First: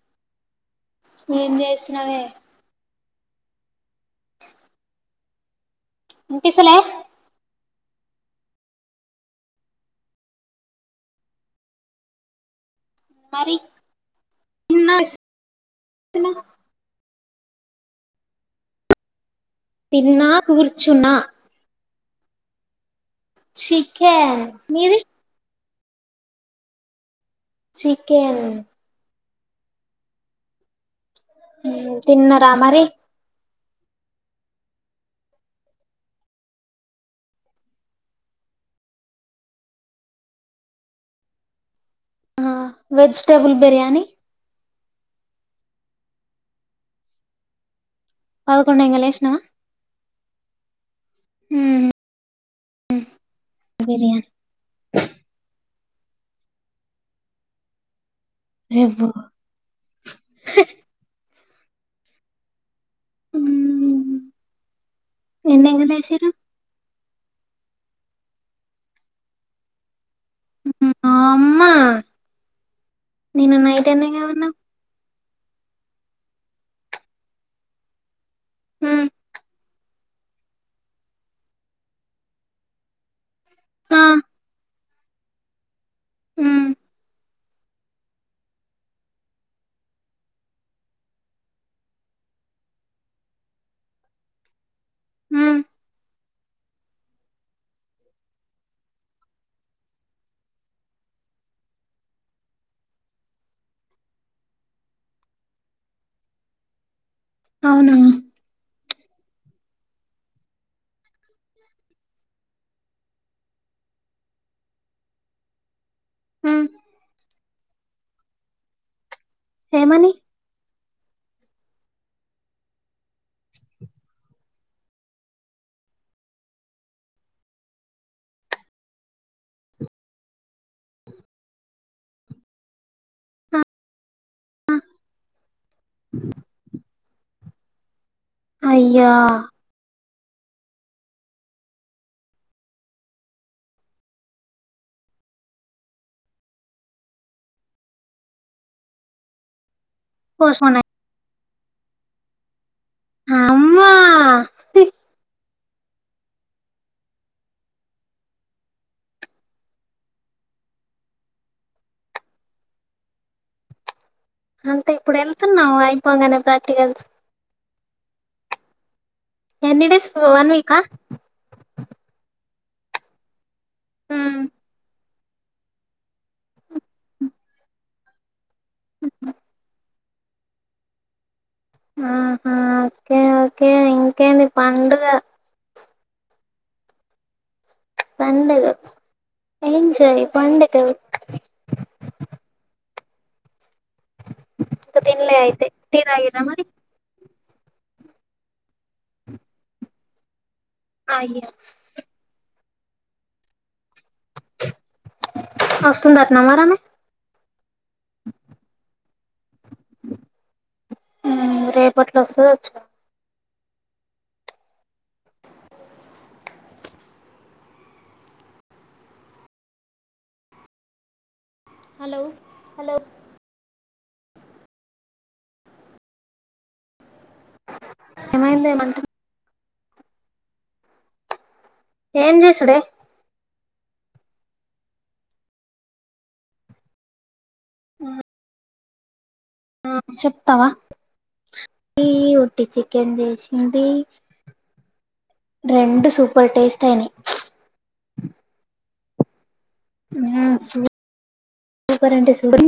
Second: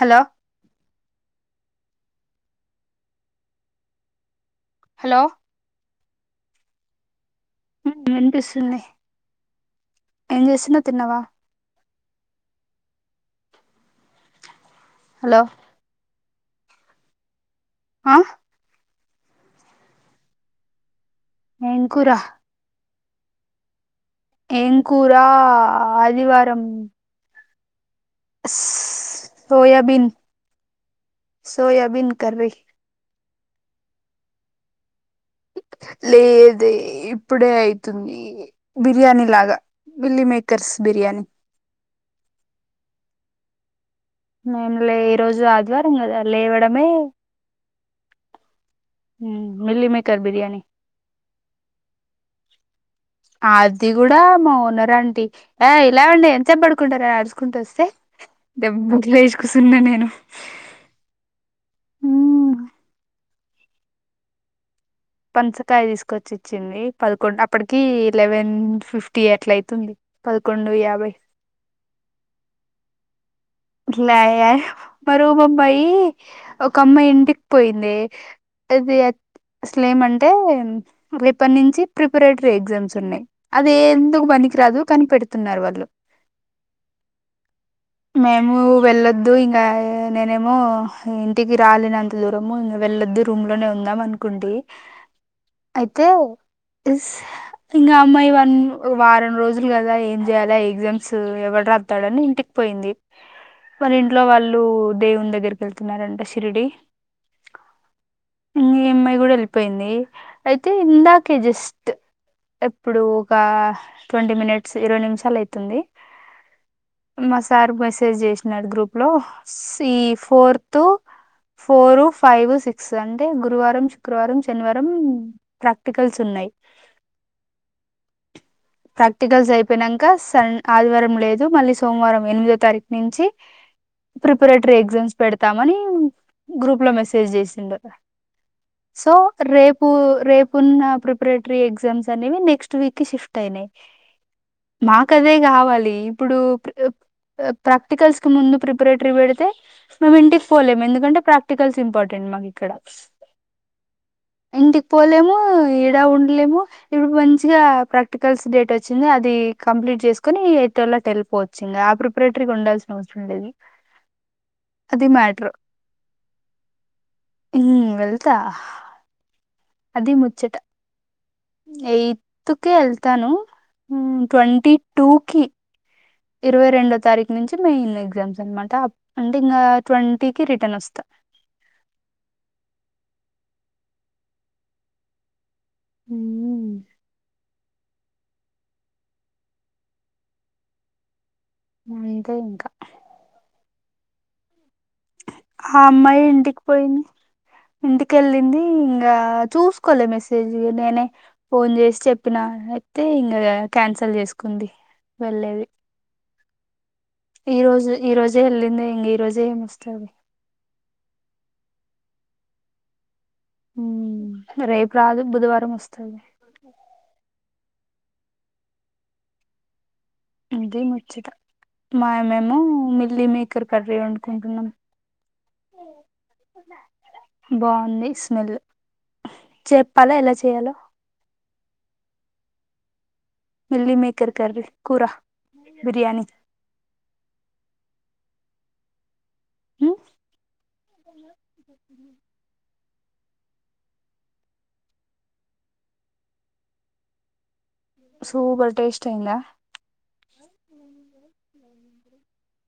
Hello ఏం చేస్ నవే హలో పిసలే వినిపిస్తుంది ఏం చేస్తున తిన్నావా ఇ మరి తిన్నా హలో ఆ తిన్నా కూర్చున్నా ఏంకురా శి ఏంకురా అదివారం చికెన్ సోయాబీన్ సోయాబీన్ తిన్న కర్రీ రా మరి లేదే ఇప్పుడే అయితుంది బిర్యానీ లాగా milli makers biryani vegetable biryani మేము లే ఈ రోజు ఆదివారం కదా లేవడమే పదకొండు ఎంగ లేసినావా మిల్లీ మేకర్ బిర్యానీ అది కూడా బిర్యానీ మా నరాంటి ఆ ఇలావండి ఎంత చెప్ప పడుకుంటారా అడుసుకుంటూ వస్తే రేపు దెబ్బలో ఇజకు సున్నా నేను హ హ పంచకాయ తీసుకొచ్చి ఇచ్చింది పదకొండు అప్పటికి లెవెన్ ఫిఫ్టీ ఎట్ల అయితుంది పదకొడు యాభై అమ్మ నేను నైట్ ఎన్ని ఎలా కావన్నావు బరు ముబయి కీ ఒక అమ్మాయి ఇంటిక్ పోయిందే దిఅద్ స్లేమ అంటే రేపట్నుంచి ప్రిపరేటివ్ ఎగ్జామ్స్ ఉన్నాయి అది ఆ ఎందుకు బనికి రాదు కని పెడుతున్నారు వాళ్ళు హమ్ మేము వెళ్ళొద్దు ఇంగా నేనేమో ఇంటికి రాలేనంత దూరము ఇ వెళ్ళొద్దు రూమ్లోనే ఉందాం అనుకుంటి ఉమ్, అయితే ఎస్ ఇంగా అ అమ్మాయి వన్ వారం రోజులు కదా ఏం జేయాలే ఎగ్జామ్స్ ఎవడ్ రాత్తడని ఇంటిక్ పోయింది మరి ఇంట్లో వాళ్ళు దేవున్ దగ్గరికి వెళ్తున్నారంట శిరిడి అవునా ఇఅమ్మాయ్ గూడ ఎళ్ళిపోయింది అయితే ఇందాకే జస్ట్ ఎప్పుడూ ఒకా ట్వంటీ మినిట్స్ ఇరవై నిమిషాలు అయితుంది హమ్ మా సార్ బస్ సేజ్ చేశ్నాడ్ గ్రూప్ లో సీ ఏమని ఫోర్త్ ట ఫోర్, ఫైవ్, సిక్స్ అంటే గురువారం, శుక్రవారం, శనివారం ప్రాక్టికల్స్ ఉన్నాయి ప్రాక్టికల్స్ అయిపోయినంక సండ్ ఆదివారం లేదు మళ్ళీ సోమవారం ఎనిమిదో తారీఖు నించి ఆ, ప్రిపరేటరీ ఎగ్జామ్స్ పెడతామనీ గ్రూప్ లో మెసేజ్ చేసి న్డు అయ్యో సో రేపూ రేపున్న ప్రిపరేటరీ ఎగ్జామ్స్ అనేవి నెక్స్ట్ వీక్ షిఫ్ట్ ఐనయ్ మాకదే కావాలి ఇప్పుడు ప్ ప్ ప్రాక్టికల్స్ కి ముందు ప్రిపరేటరీ పెడితే మేము ఇంటికి పోస్ట్పోన్ పోలేము ఎందుకంటె ప్రాక్ట్ ర్టికల్స్ ఇంపార్టెంట్ మాక్ ఇక్కడ అమ్మా ఇంటికి పోలేమూ ఇడా ఉండ్లేము ఇప్పుడు మంచిగా ప్రక్ ఆర్టికల్స్ డేట్ ఒచ్చింది అదీ కంప్లీట్ చేస్కోని ఇ ఎటోల్లు అట్ ఎల్లిపోవచ్చి ఇంగ ఆ ప్రిపరేటరీకి ఉండాల్సిన అవసరం లేదు అంటే అది ఇప్పుడు మ్యాటర్ ఎళ్తున్నావ అయిపోగానే ప్రాక్టికల్స్ హమ్ వెళ్తహ్ ఎన్ని డేస్ వన్ వీకా ఐత్తుకే ఎళ్తాను మ్ ట్వంటి టూకి ఇరవై రెండో తారీఖు నుంచి మెయిన్ ఎగ్జామ్స్ అన్మాట్ ట అంటే ఇంగా ట్వంటీకి రిటర్న్ ఒస్త ఆహా కే ఓకే ఇంకేంది పండుగో హూమ్ పండుగో ఎంజోయ్ పండుగో అంతే ఇంకా ఇంకా తినలే అయితే టీ అమ్మాయి తాగిర్రా ఇంటికి మరి పోయింది ఇంటికెళ్ళింది ఇంకా చూసుకోలే మెసేజ్ నేనే అయ్యా ఫోన్ చేసి చెప్పినా తే ఇంగ కేన్స్ ల్ చేసుకుంది వెళ్లేేది నమారమే ఈ రోజు ఈ రోజే వెళ్లింద ఇంగ ఈ రోజే ఏం వస్తాది రేపట్లో వస్తుంది వచ్చు ఉ రేపు రాదు బుధవారం వస్తుంది అది ముచ్చట హలో మేము ఏమో హలో మిల్లి మీేకర్ కర్రీ వండుకుంటున్నాం [unintelligible] బాగుంది స్మెల్ ఏమైంది ఏమంట చెప్పాలా ఎలా చేయాలో ఏం చేసడే మిల్లీ మేకర్ కర్రీ కూరా బిర్యానీ ఆ ఆ ఉమ్, చెప్తావా ఈ ఉట్టి చికెన్ చేసింది రెండు సూపర్ టేస్ట్ అయినాయి సూపర్ టేస్ట్ అయింద ఆ సు సూపర్ అంటే సూపర్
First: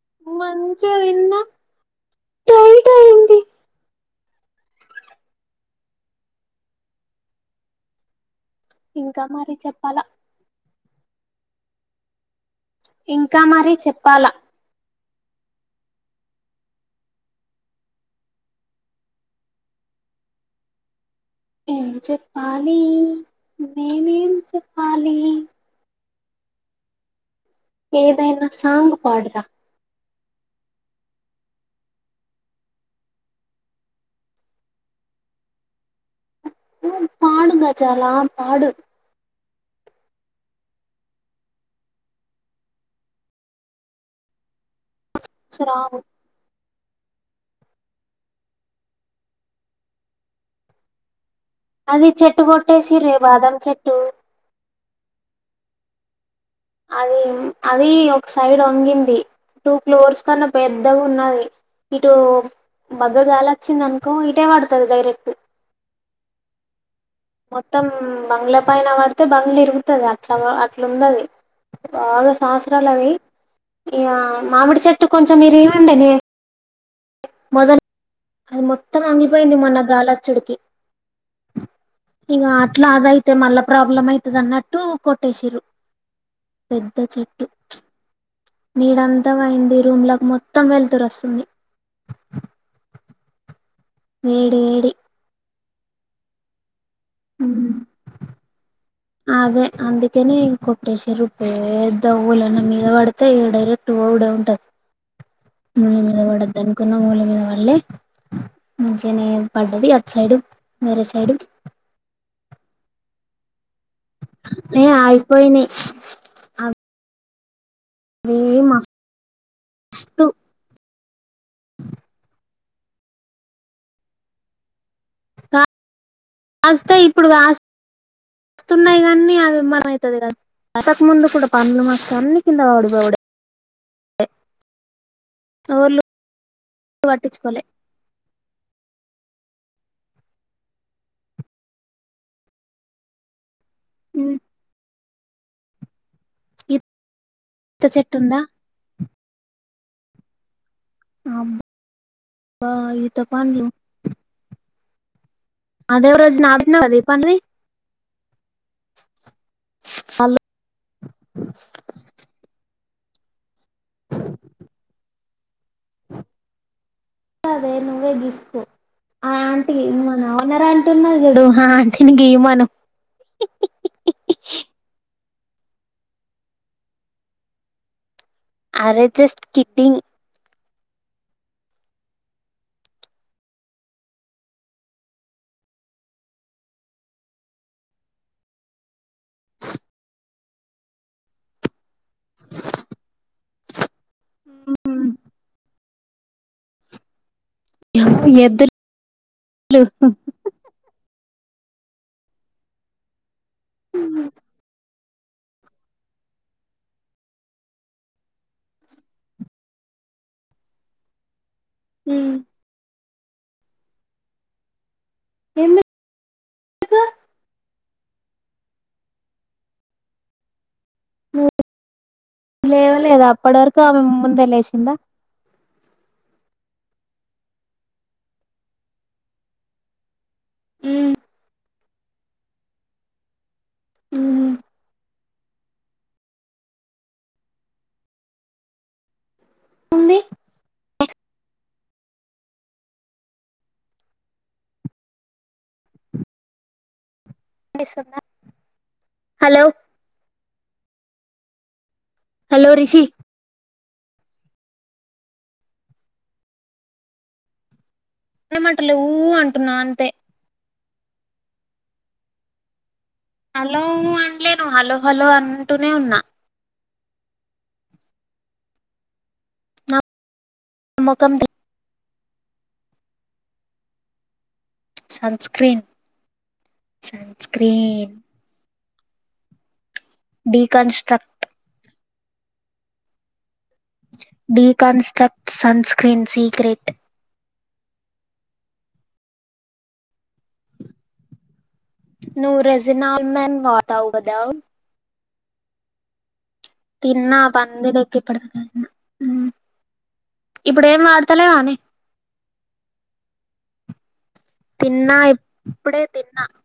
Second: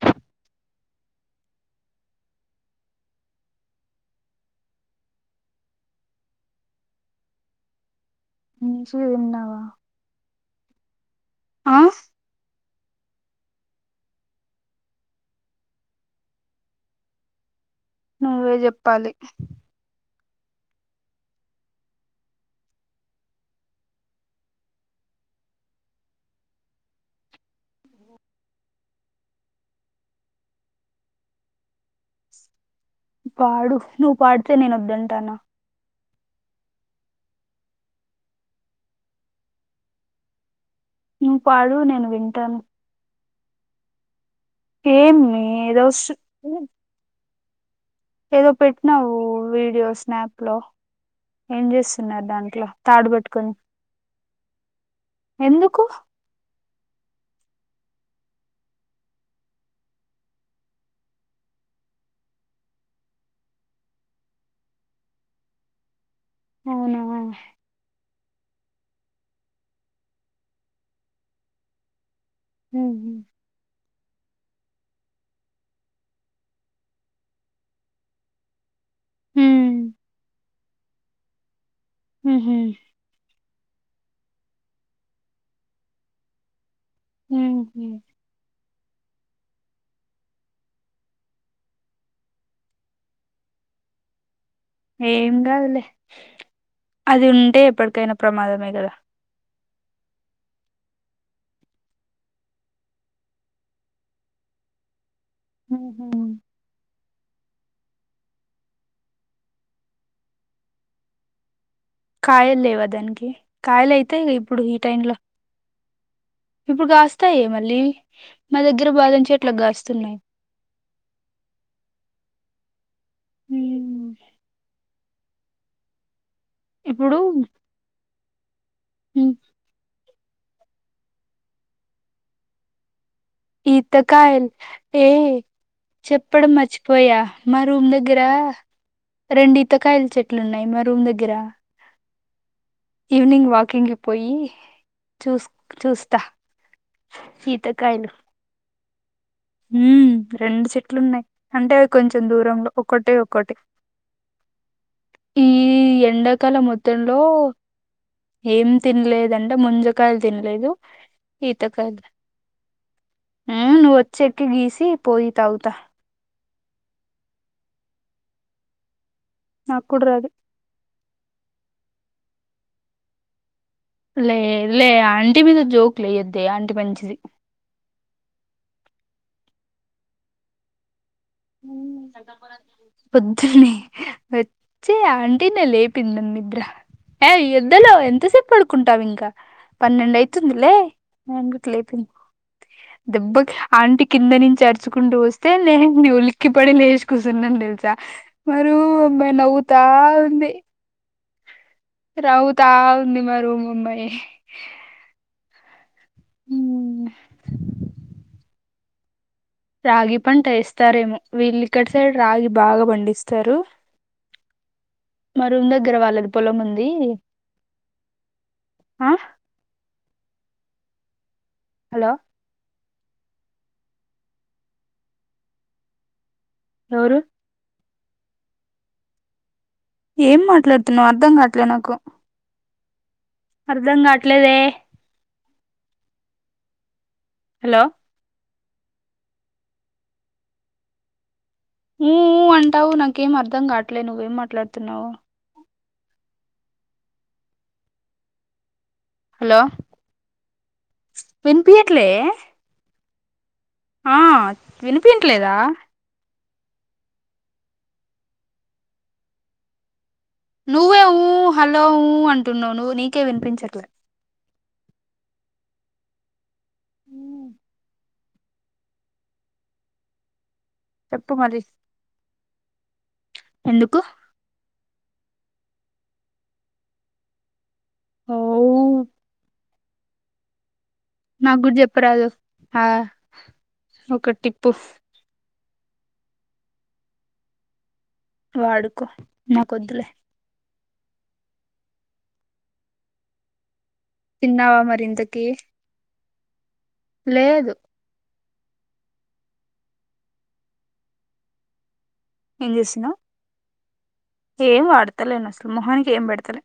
ఆ మంచిగా తిన్న టైట్ అయింది మంచిగా ఇంకా మరీ తిన్నావా చెప్పాలా ఆ ఇంకా మరీ చెప్పాలా నువ్వే చెప్పాలి ఏం చెప్పాలి నేను ఎం చెప్పాలి ఏదైనా సాంగ్ పాడురా పాడు నువ్వు పాడితే నేను వద్దంటానా ఊ పాడు గజాలా పాడు నువ్వు పాడు నేను వింటాను ఏమి సరే ఏదో ఆగు ఏదో పెట్టినావు వీడియో స్నాప్ లో ఏం అది చేస్తున్నారు చెట్టు దాంట్లో కొట్టేసి తాడు రే పట్టుకొని బాదం చెట్టు ఎందుకు అది అది ఒక సైడ్ వంగింది టూ ఫ్లోర్స్ కన్నా పెద్దగా ఉన్నది ఇటు బగ్గగాలి వచ్చింది అనుకో ఇటే పడుతుంది డైరెక్ట్ అవును మొత్తం బంగ్ళ పైన పడితే బంగ్ళ ఇరుగుతుది అతా అట్లా ఉందది బాగా, సాస్రాలు అవి ఉమ్ ఇగా మామిడి చెట్టు కొంచెం ఇరిగి ఉండనే మొదలు అది మొ, మొత్తం అంగిపోయింది మొన్న గాలి వచ్చుడుకు, ఇకా ఉహు అట్లా అవి ఐ, అయితే మళ్ళా ప్రాబ్లం అయ్యితాది అన్నట్టు కొట్టేసిరు, పెద్ద చెట్టు, ఉహు నీడ అంతం పోయింది రూమ్ లోకి మొత్తం వెల్తురు వస్తుంది, వేడి వేడి ఏం కాదులే, [inaudible] అది ఉంటే ఎప్పటికైనా ప్రమాదమే కదా, అదే అందుకనే కోటేసినూరు. పెద్ద ఓలాన్న మీద పడితే ఈ డైరెక్ట్ పోవుడే ఉంటంది, అహ ఓళ్ళ మీద పడలే మంచిగానే పడ్డది అటు సైడు వరి సైడు, కాయల్ లేవ దానికి, కాయలు అయితాయి ఇప్పుడు ఈ ఏ టైమ్ లా, అయిపోయినాయి ఇప్పుడు కాస్త ఏ మళ్ళీ, అవి మా దగ్గర బాదాం చెట్లకు గాస్తున్నాయి మస్తు [inaudible] హు కాస్తే ఇప్పుడు కాస్తే వస్తున్నాయి కాన్ని ఉమ్, అవి [unintelligible] అంతకు ముందు కూడా పండ్లు మస్త్ అన్ని కింద పడిపోడే, ఈతకాయల్ ఏ ఎవళ్ళు చెప్పడం మర్చిపోయా మా పట్టించుకోలే రూమ్ దగ్గరా, రెండు ఈతకాయల చెట్లు ఉన్నాయి మా రూమ్ దగ్గర, ఈవ్నింగ్ వాక్, కింగ్ పోయి, చూస్ చూస్ త ఈత కాయలు, చెట్టు ఉందా ఊ రెండు చెట్లు చేట్లున్నాయి అంటే అబ్బా అవి కొంచెం దూరంలో ఒకక్కటే ఈత ఒకక్కటి, పండ్లు అదే రోజు ఎండాకాలం నాది నాది మొత్తంలో పండ్లు తీయి ఏం తిన్లేదంటే ముంజకాయలు వాళ్ళు తినలేదు ఈతకాయలు ఆ చెక్కు గీసి పోయి తాగుత్తా అదే నువ్వేగీసుకో ఆ ఆంటి నాకు కూడా మన రాదు ఓనరు ఉన్నది చూడు ఆ అంటీని గీయిమాను లే లే అ అంటీ మీద జోక్లు ఎయద్దే అంటీ మంచిది అరే జస్ట్ కిడ్డింగ్ పొద్దుని వచ్చి ఆంటీ నే లేపింనను నిద్ర ఏ ఎద్దులో ఎంతసేపు పడుకుంటావు ఇంకా పన్నెండు అయితుందిలే నే లేపింది దెబ్బ ఆంటీ కింద నుంచి అరుచుకుంటూ వస్తే నేను ఒ లీకి పడి లేష్ కుసు జున్ననీ తెలుసా మరు ఎద్దులు అబ్బాయి నవ్వుతా ఉంది రవుత ఉంది మా రూమ్ ముంబై ఉ నే రాగి పంట ఏస్తారేమో వీల్లి ఇక్కడ సైడ్ రాగి బాగా పండిస్ తరు మా రూమ్ ఎందుకు దగ్గర వాళ్ళది పొలం ఉంది ఆ ఉ హలో లేవలేదా అప్పటి వరకు ఆమె ముందే లేసిందా ఎవరు ఏం మాట్లాడుతున్నావు అర్ధం కాట్లే నాకు అర్ధం కావట్లేదే హలో ఉంది ఊ ఉ అంటావు నాకేం అర్ధం కావట్లేదు నువ్వేం మాట్లాడుతున్నావో నటిస్తుంద హలో విన్పియా హలో రిషి ఆ వినిపిన్ ట్లేదా అలమంటలే ఊ అంటున్నా అంతే నువ్వే ఉ హలో ఉ అంటున్నావు ను నీ కే వినిపించట్లే లేను హలో హలో అంటూనే ఉన్నా [unintelligible] నా చెప్పు మరి ఎందుకు సన్స్క్రీన్ సన్స్క్రీన్ [unintelligible] ఓ బీకా అన్స్ నాకు కూడా చెప్ప అప్పడులు ఒక టిప్పు సన్స్క్రీన్ సీక్రెట్ వాడుకో నాకొద్దులే ను రజనా ఆల్మండ్ తిన్నావా మరి ఇంతకీ ఓకే తిన్నా పందిలోకి ఇప్పడు ఇప్పుడు ఏం అడతలేననే ఏం చేస్తున్నావ్ ఏం తిన్నా వాడతలేను అసలు ఇప్పుడే మొహన్నికి ఏం తిన్నా పెడతలే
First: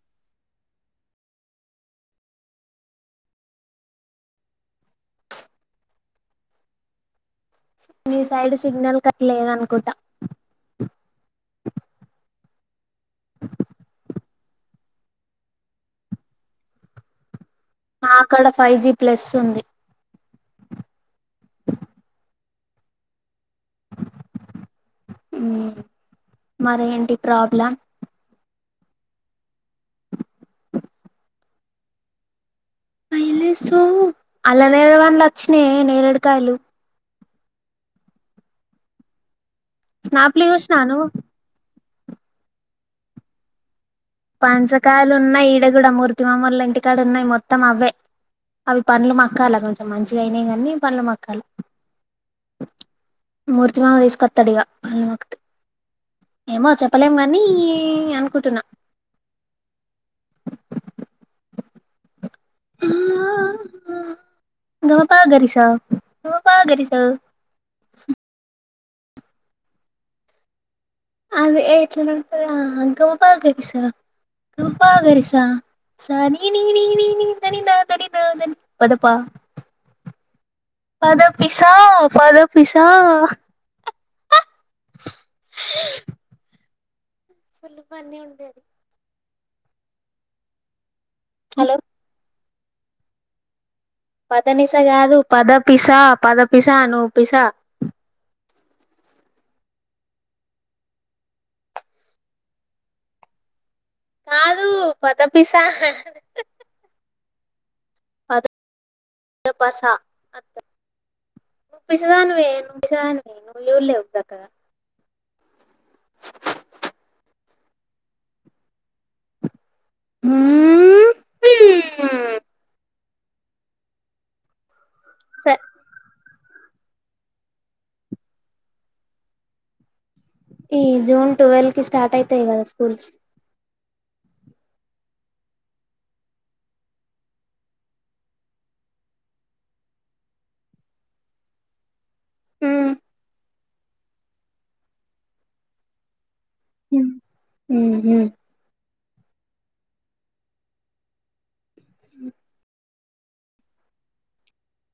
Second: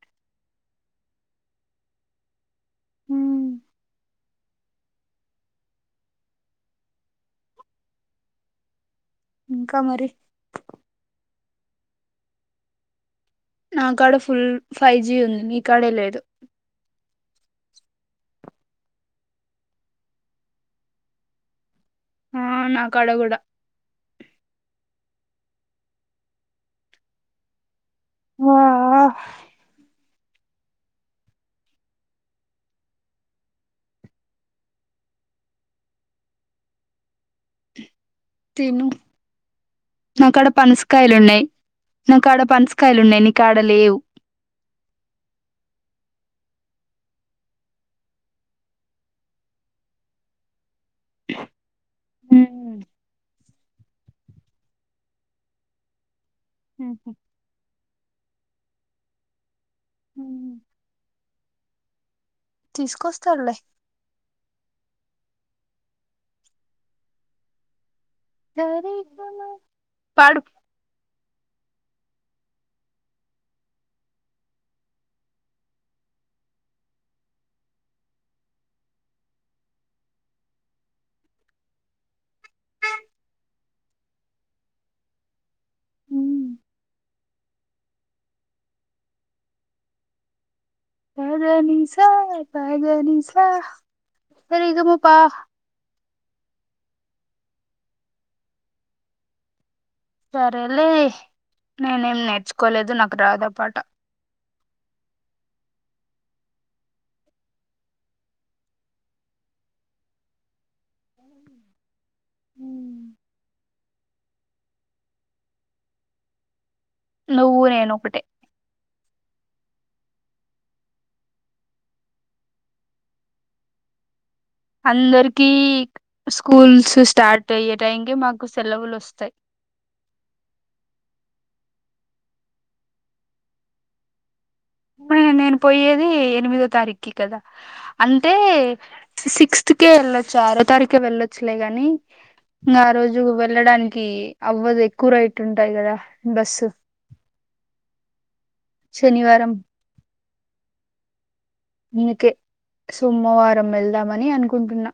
మ్మ్ మీ సైడ్ సిగ్నల్ కట్ ఇంకా లేదనుకుంటా మరి నాకాడ ఫుల్ ఫైవ్ జీ ఉంది మీకాడే లేదు నాకడ ఫైవ్ జి ప్లస్ ఉంది ఆ నా కడ కూడా మరి ఏంటి ప్రాబ్లం ఆ అలా నేరడు పండ్లు వచ్చినాయి నేరడు కాయలు తిను స్నాప్లు నాక్కడ చూసినాను పనసకాయలున్నాయి నాకు ఆడ పనసకాయలు ఉన్నాయి నీకు ఆడ లేవు పనసకాయలు ఉన్నాయి ఇడ కూడా మూర్తి మామూళ్ల ఇంటికాడ ఉన్నాయి మొత్తం అవే అవి పండ్లు మక్కాల కొంచెం మంచిగా అయినాయి కానీ పండ్లు మక్కల మూర్తి మామ తీసుకొత్తడిగా [unintelligible] ఏమో చెప్పలేం నీ అనుకుంటున్నా మ్మ్ తీసుకొస్తాడులే గమప గరిసా గమప గరిసా పాడు అది ఎట్లనో ఉంటదిగా గమప గరిసా గమప గరిసా సానీ నీ నీ నీ దని దని దని పదపా పదపిసా పదపిసా ఆ ఫుల్ ఫన్నీ ఉండేది. హలో పదనిసా పదనిసా పదనిస సరిగమపా కాదు పద పిసా పద పిసా నూ పిసా సరేలే నేనేం నేర్చుకోలేదు నాకు రాదు ఆ పాట. కాదు పడపిసా పద [inaudible] పిసదానివే ను పిసదానివి ను చుడ్లేవ్ సక్కగా నువ్వు నేన్ ఒకటే. మ్ అందరికీ స్కూల్స్ స్టార్ట్ అయ్యే టైంకి మాకు సెలవులు వస్తయి. ఈ జూన్ ట్వెల్వ్కి స్టార్ట్ అయితయి కదా స్కూల్స్ నేను పోయేది ఎనిమిదో తారీక్కి కదా అంటే సిక్స్త్కే వెళ్ళొచ్చు ఆరో తారీఖే వెళ్ళొచ్చులే గాని ఆ రోజు వెళ్ళడానికి అవ్వదు ఎక్కువ రైట్ ఉంటది కదా బస్సు మ్ శనివారం. అందుకే సోమవారం వెళ్దామని అనుకుంటున్నా.